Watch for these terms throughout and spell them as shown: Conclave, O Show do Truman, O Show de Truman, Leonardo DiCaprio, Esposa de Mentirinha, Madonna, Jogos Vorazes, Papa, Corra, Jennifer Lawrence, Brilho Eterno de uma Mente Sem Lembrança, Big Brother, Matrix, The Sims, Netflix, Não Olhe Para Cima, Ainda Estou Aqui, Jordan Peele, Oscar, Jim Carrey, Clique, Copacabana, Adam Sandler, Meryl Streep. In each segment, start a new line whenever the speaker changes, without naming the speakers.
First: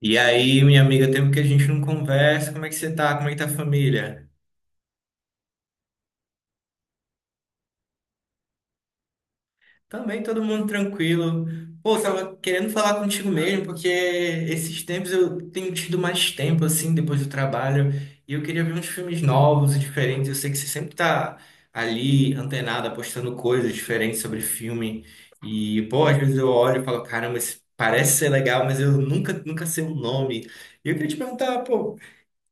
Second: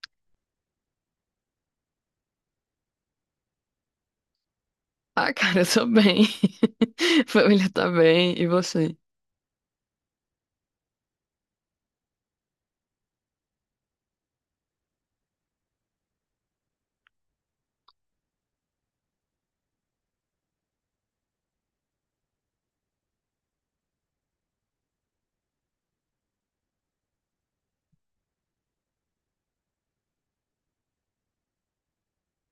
E aí, minha amiga, tempo que a gente não conversa, como é que você tá? Como é que tá a família?
Ah, cara, eu tô bem. Família tá bem. E você?
Também todo mundo tranquilo. Pô, tava querendo falar contigo mesmo, porque esses tempos eu tenho tido mais tempo, assim, depois do trabalho, e eu queria ver uns filmes novos e diferentes. Eu sei que você sempre tá ali, antenada, postando coisas diferentes sobre filme. E, pô, às vezes eu olho e falo, caramba, esse parece ser legal, mas eu nunca, nunca sei o nome. E eu queria te perguntar, pô.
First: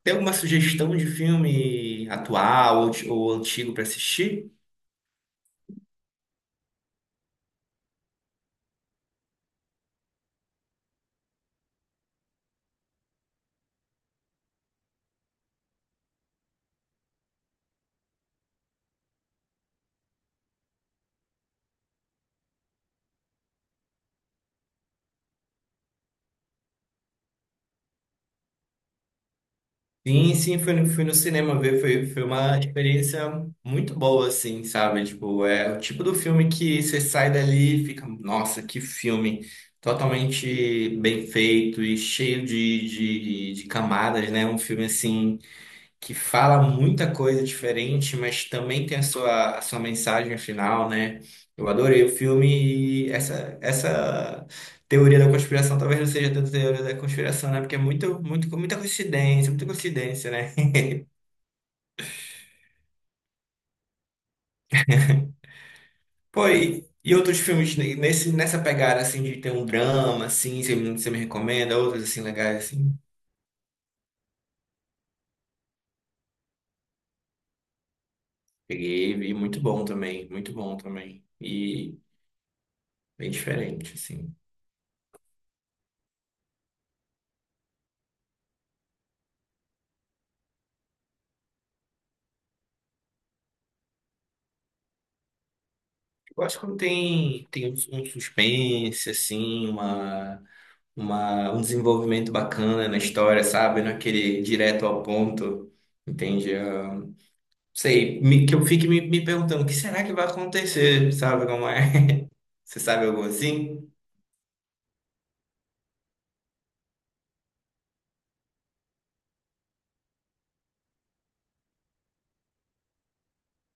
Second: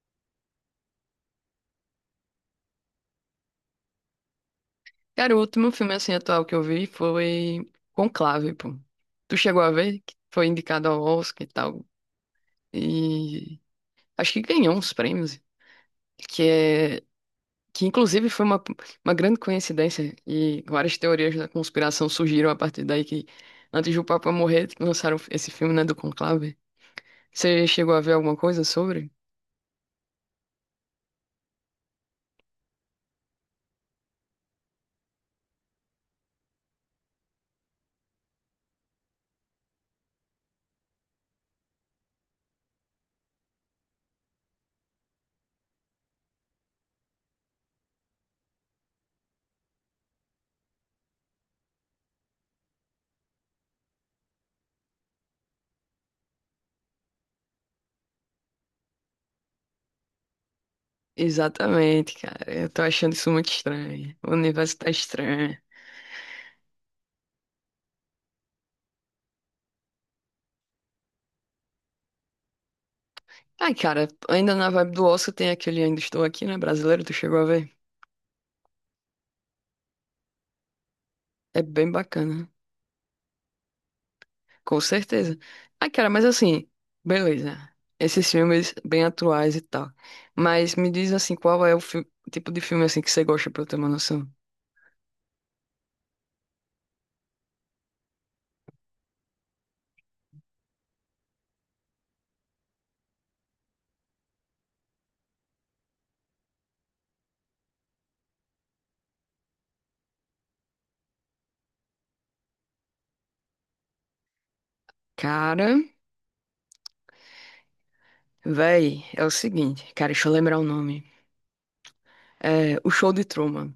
Tem alguma sugestão de filme atual ou, ou antigo para assistir?
Cara, o último filme assim atual que eu vi foi Conclave, pô. Tu chegou a ver? Que foi indicado ao Oscar e tal. E acho que ganhou uns prêmios. Que é. Que inclusive foi uma grande coincidência. E várias teorias da conspiração surgiram a partir daí que antes do Papa morrer, lançaram esse filme, né, do Conclave. Você chegou a ver alguma coisa sobre?
Sim, sim, fui no cinema ver, foi uma experiência muito boa, assim, sabe? Tipo, é o tipo do filme que você sai dali e fica, nossa, que filme totalmente bem feito e cheio de camadas, né? Um filme assim. Que fala muita coisa diferente, mas também tem a sua mensagem final, né? Eu adorei o filme e essa teoria da conspiração talvez não seja tanto teoria da conspiração, né? Porque é muito, muito, muita coincidência, né?
Exatamente, cara. Eu tô achando isso muito estranho. O universo tá estranho.
Pô, e outros filmes nessa pegada, assim, de ter um drama, assim, você, você me recomenda, outros, assim, legais, assim.
Ai, cara, ainda na vibe do Oscar tem aquele Ainda Estou Aqui, né? Brasileiro, tu chegou a ver?
Peguei e vi, muito bom também, muito bom também.
É bem
E
bacana,
bem diferente, assim.
com certeza. Ai, cara, mas assim, beleza. Esses filmes bem atuais e tal. Mas me diz assim, qual é o fi- tipo de filme assim que você gosta pra eu ter uma noção?
Eu acho que quando tem um, um suspense, assim, um desenvolvimento bacana na história, sabe? Não é aquele direto ao ponto, entende? Ah, sei, que eu fique me perguntando, o que será que vai acontecer, sabe como é? Você sabe algo assim?
Cara, véi, é o seguinte, cara, deixa eu lembrar o nome. É O Show de Truman.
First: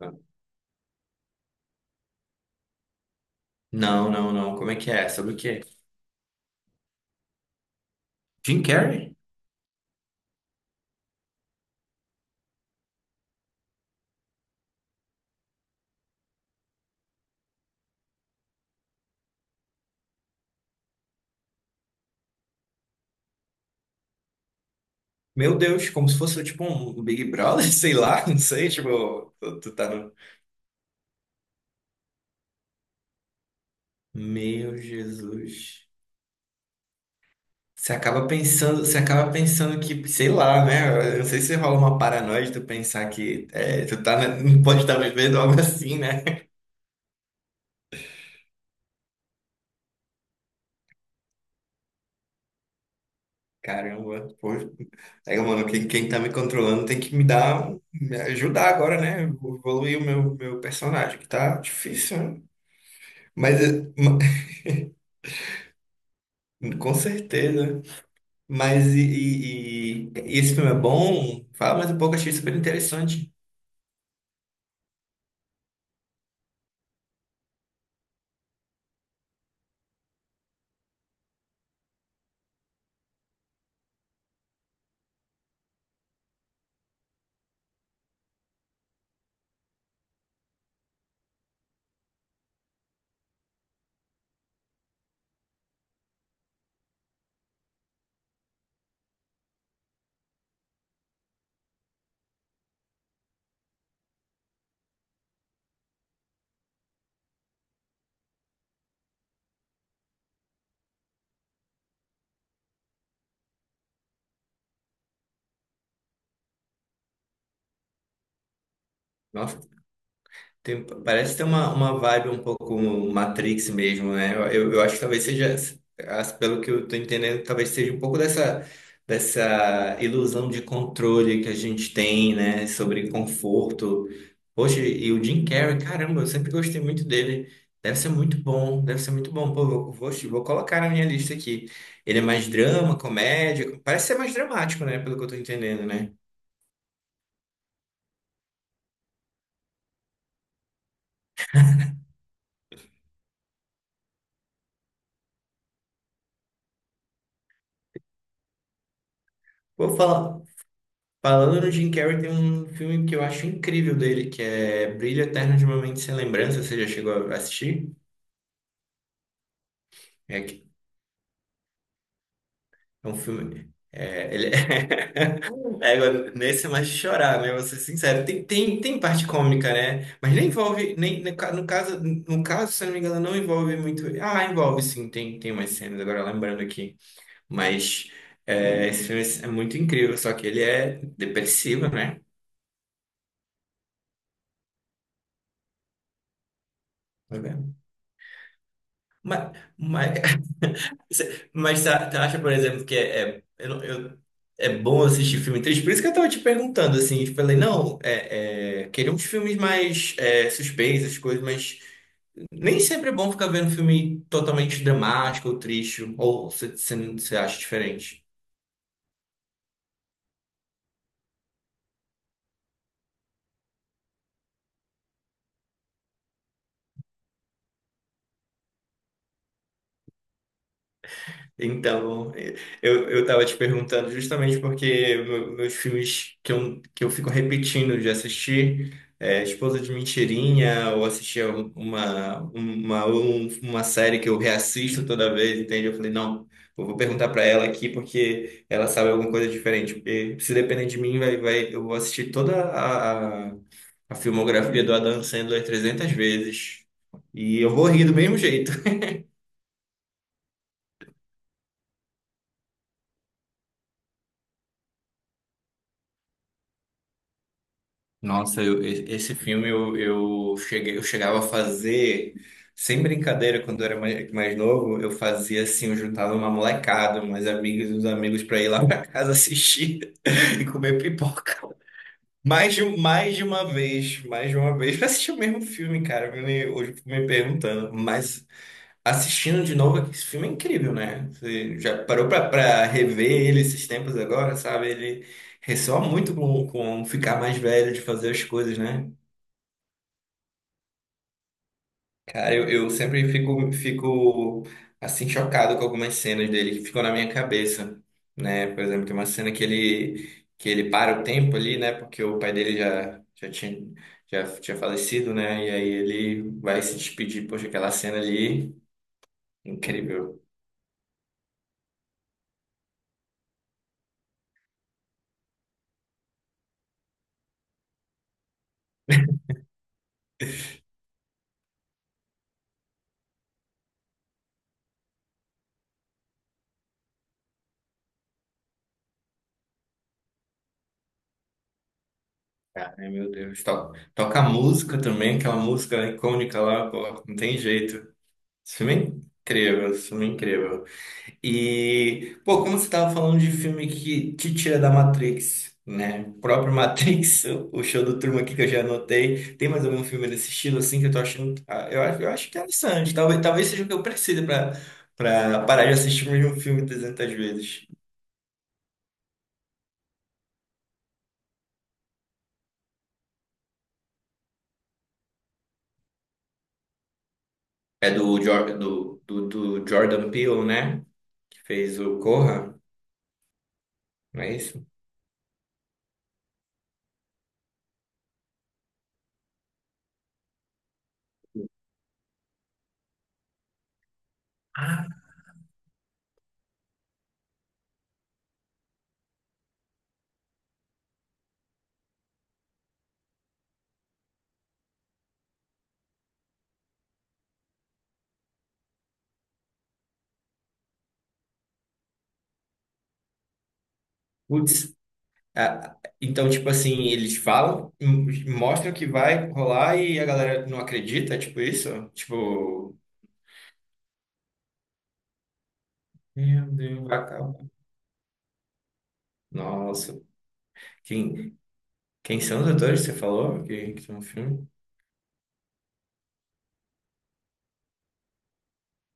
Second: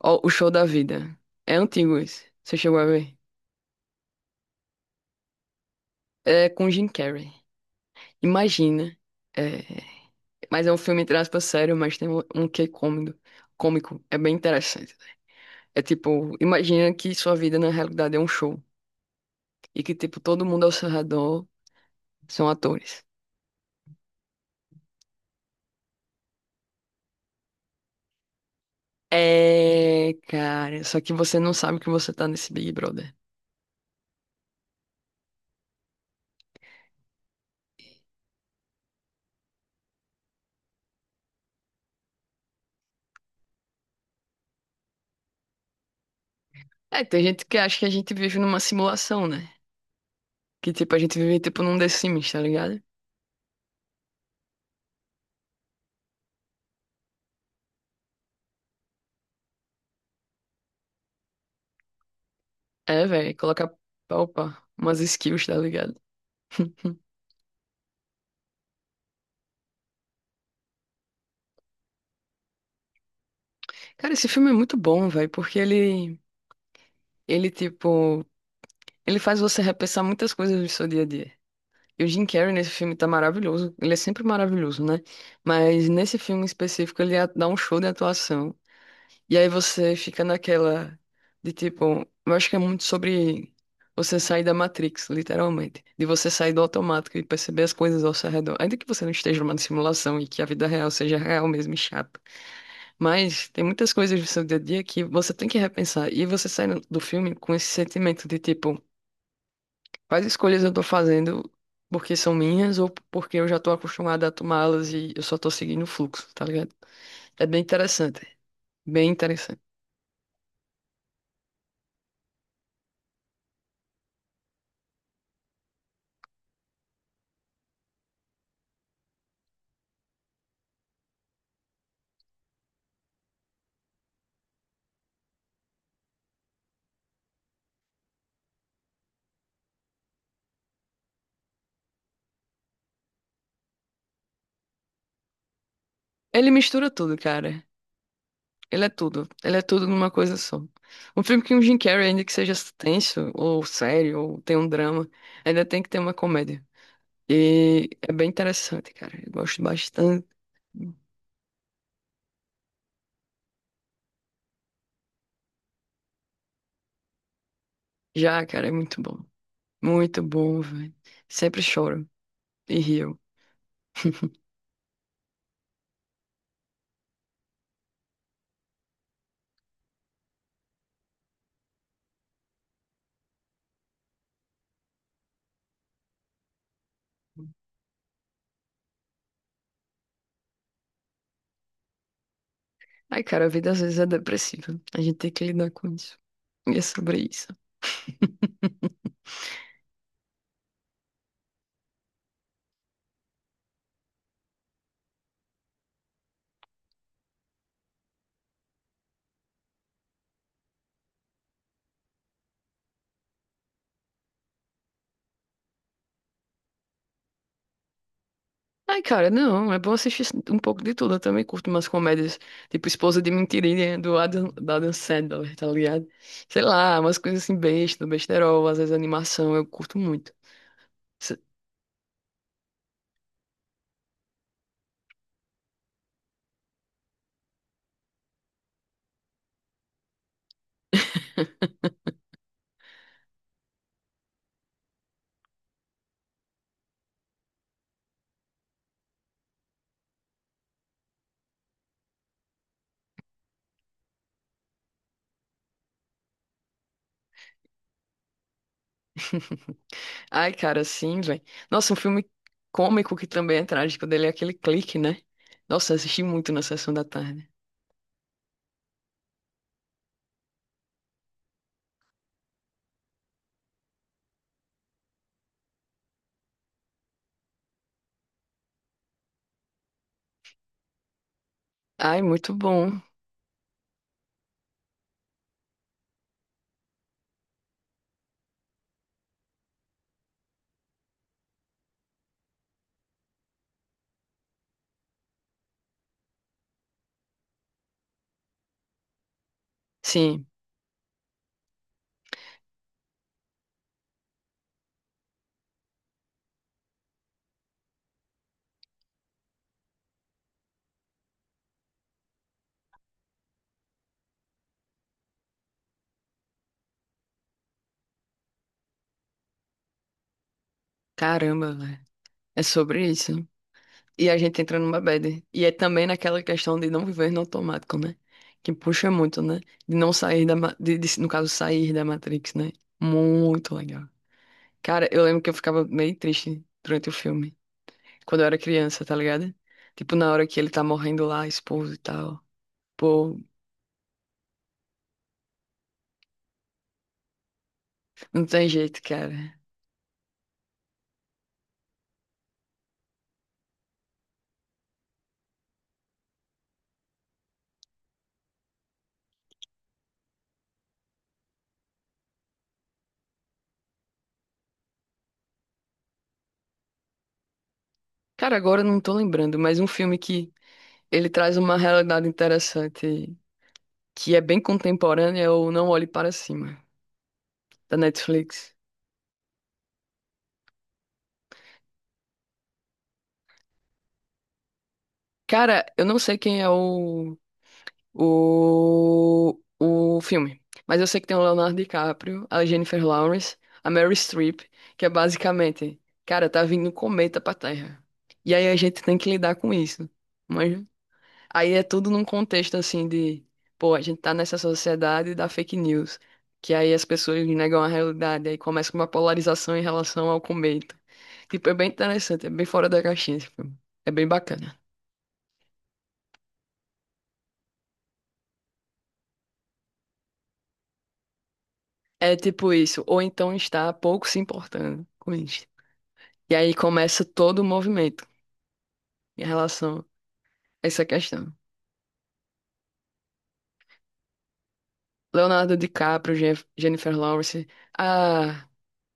Ó, O Show da Vida. É antigo esse. Você chegou a ver?
Não, não, não. Como é que é? Sobre o quê?
É com Jim Carrey.
Jim
Imagina.
Carrey?
É, mas é um filme, entre aspas, sério, mas tem um quê cômico. Cômico. É bem interessante. É tipo, imagina que sua vida na realidade é um show. E que, tipo, todo mundo ao seu redor são atores.
Meu Deus, como se fosse tipo um Big Brother, sei lá, não sei, tipo, tu tá no...
É, cara. Só que você não sabe que você tá nesse Big Brother.
Meu Jesus. Você acaba pensando que, sei lá, né? Eu não sei se rola uma paranoia de tu pensar que é, tu tá, não pode estar vivendo algo assim, né?
É, tem gente que acha que a gente vive numa simulação, né? Que, tipo, a gente vive, tipo, num The Sims, tá ligado?
Caramba, pô. Aí, mano, quem tá me controlando tem que me dar, me ajudar agora, né? Evoluir o meu personagem, que tá difícil, né?
É, velho.
Mas,
Coloca, opa, umas skills, tá ligado?
com certeza. Mas, esse filme é bom? Fala mais um pouco, achei super interessante.
Cara, esse filme é muito bom, velho, porque ele. Ele, tipo, ele faz você repensar muitas coisas do seu dia a dia. E o Jim Carrey nesse filme tá maravilhoso. Ele é sempre maravilhoso, né? Mas nesse filme em específico, dá um show de atuação. E aí você fica naquela de tipo, eu acho que é muito sobre você sair da Matrix, literalmente. De você sair do automático e perceber as coisas ao seu redor. Ainda que você não esteja numa simulação e que a vida real seja real mesmo e chata. Mas tem muitas coisas do seu dia a dia que você tem que repensar. E você sai do filme com esse sentimento de tipo, quais escolhas eu tô fazendo porque são minhas ou porque eu já tô acostumada a tomá-las e eu só tô seguindo o fluxo, tá ligado? É bem interessante. Bem interessante.
Nossa. Parece ter uma vibe um pouco Matrix mesmo, né? Eu, eu acho que talvez seja, pelo que eu tô entendendo, talvez seja um pouco dessa ilusão de controle que a gente tem, né? Sobre conforto. Poxa, e o Jim Carrey, caramba, eu sempre gostei muito dele. Deve ser muito bom, deve ser muito bom. Pô, vou colocar na minha lista aqui. Ele é mais drama, comédia, parece ser mais dramático, né? Pelo que eu tô entendendo, né?
Ele mistura tudo, cara. Ele é tudo. Ele é tudo numa coisa só. Um filme que um Jim Carrey, ainda que seja tenso, ou sério, ou tem um drama, ainda tem que ter uma comédia. E é bem interessante, cara. Eu gosto
Vou
bastante.
falar. Falando no Jim Carrey, tem um filme que eu acho incrível dele, que é Brilho Eterno de uma Mente Sem Lembrança. Você já chegou a assistir?
Já, cara, é muito bom. Muito
É,
bom,
que-
velho. Sempre choro e
é um
rio.
filme. É, ele é, agora, nesse é mais de chorar, né? Vou ser sincero. Tem parte cômica, né? Mas nem envolve. Nem, no caso, se eu não me engano, não envolve muito. Ah, envolve sim, tem umas cenas, agora lembrando aqui. Mas é, esse filme é muito incrível, só que ele é depressivo, né?
Ai, cara, a vida às vezes é depressiva. A gente tem que lidar com isso. E é sobre isso.
Mas, mas, mas você acha, por exemplo, que é, é, eu não- eu- é bom assistir filme triste? Por isso que eu tava te perguntando, assim, eu falei, não, é, é, queria uns filmes mais é, suspeitos, coisas, mas nem sempre é bom ficar vendo filme totalmente dramático ou triste, ou você acha diferente?
Ai, cara, não, é bom assistir um pouco de tudo. Eu também curto umas comédias, tipo Esposa de Mentirinha, do Adam, da Adam Sandler, tá ligado? Sei lá, umas coisas assim, besta, besterol, às vezes animação, eu curto muito. Se-
Então, eu tava te perguntando justamente porque meus filmes que eu fico repetindo de assistir é Esposa de Mentirinha, ou assistir uma série que eu reassisto toda vez, entende? Eu falei, não, eu vou perguntar pra ela aqui porque ela sabe alguma coisa diferente. Porque se depender de mim, eu vou assistir toda a filmografia do Adam Sandler 300 vezes. E eu vou rir do mesmo jeito.
Ai, cara, sim, velho. Nossa, um filme cômico que também é trágico dele é aquele Clique, né? Nossa, eu assisti muito na sessão da tarde.
Nossa, esse filme eu cheguei, eu chegava a fazer, sem brincadeira, quando eu era mais novo, eu fazia assim, eu juntava uma molecada, umas amigas e uns amigos pra ir lá pra casa assistir e comer pipoca.
Ai, muito
Mais de,
bom.
mais de uma vez, mais de uma vez, pra assistir o mesmo filme, cara, me, hoje eu fico me perguntando, mas assistindo de novo, esse filme é incrível, né? Você já parou pra rever ele esses tempos agora, sabe? Ele ressoa muito com ficar mais velho, de fazer as coisas, né?
Sim,
Cara, eu sempre fico, assim, chocado com algumas cenas dele que ficam na minha cabeça, né? Por exemplo, tem uma cena que ele para o tempo ali, né? Porque o pai dele já tinha falecido, né? E aí ele vai se despedir. Poxa, aquela cena ali, incrível.
caramba, velho. É sobre isso. E a gente entra numa bad. E é também naquela questão de não viver no automático, né? Que puxa muito, né? No caso, sair da Matrix, né? Muito legal. Cara, eu lembro que eu ficava meio triste durante o filme. Quando eu era criança, tá ligado? Tipo, na hora que ele tá morrendo lá, a esposa e tal.
Cara, meu
Pô,
Deus. Toca música também, aquela música icônica lá, pô, não tem jeito.
não tem
Esse filme
jeito,
é
cara.
incrível, esse filme é incrível. E, pô, como você tava falando de filme que te tira da Matrix, né? O próprio Matrix, o show do Truman aqui que eu já anotei. Tem mais algum filme desse estilo, assim, que eu tô achando... ah, eu acho, eu acho interessante. Talvez seja o que eu preciso pra parar de assistir o mesmo filme 300 vezes.
Cara, agora eu não tô lembrando, mas um filme que ele traz uma realidade interessante, que é bem contemporânea, é o Não Olhe Para Cima, da
É do,
Netflix.
Jor- do, do, do Jordan Peele, né? Que fez o Corra. Não é isso?
Cara, eu não sei quem é o, o filme, mas eu sei que tem o Leonardo DiCaprio, a Jennifer Lawrence, a Meryl Streep, que é
Ah,
basicamente, cara, tá vindo um cometa pra Terra. E aí a gente tem que lidar com isso. Mas aí é tudo num contexto assim de, pô, a gente tá nessa sociedade da fake news, que aí as pessoas negam a realidade, aí começa uma polarização em relação ao cometa. Tipo, é bem interessante, é bem fora da caixinha esse filme. É bem bacana.
putz. Ah, então, tipo assim, eles falam, mostram que vai rolar e a galera não acredita, tipo isso?
É tipo
Tipo,
isso, ou então está pouco se importando com isso. E
meu
aí
Deus, vai
começa
acabar.
todo o movimento em relação
Nossa,
a essa questão.
quem, quem são os atores que você falou que estão no filme?
Leonardo DiCaprio, Jennifer Lawrence, a,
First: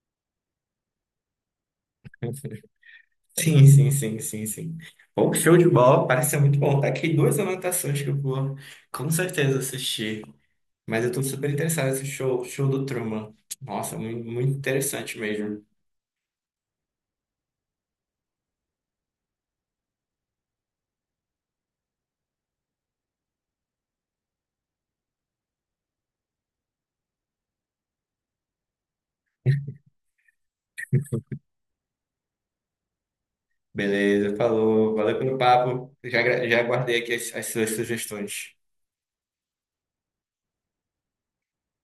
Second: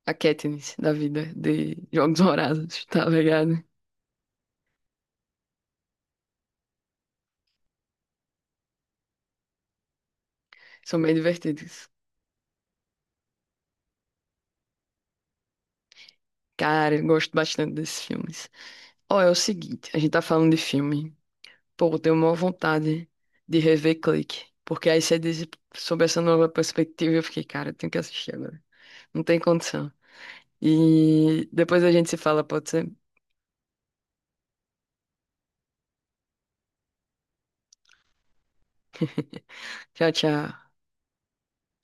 a Katniss da vida de Jogos Vorazes, tá ligado?
Sim, sim, sim, sim, sim. Bom, show de bola, parece ser muito bom. Tá aqui duas anotações que eu vou com certeza assistir.
São
Mas eu
bem
tô super interessado
divertidos.
nesse show do Truman. Nossa, muito interessante mesmo.
Cara, eu gosto bastante desses filmes. Ó, é o seguinte, a gente tá falando de filme. Pô, eu tenho uma vontade de rever Clique. Porque aí você diz sobre essa nova perspectiva, eu fiquei, cara, eu tenho que assistir agora. Não tem condição. E depois a gente se fala, pode ser?
Beleza, falou. Valeu pelo papo. Já, já guardei aqui as as suas sugestões.
Tchau, tchau.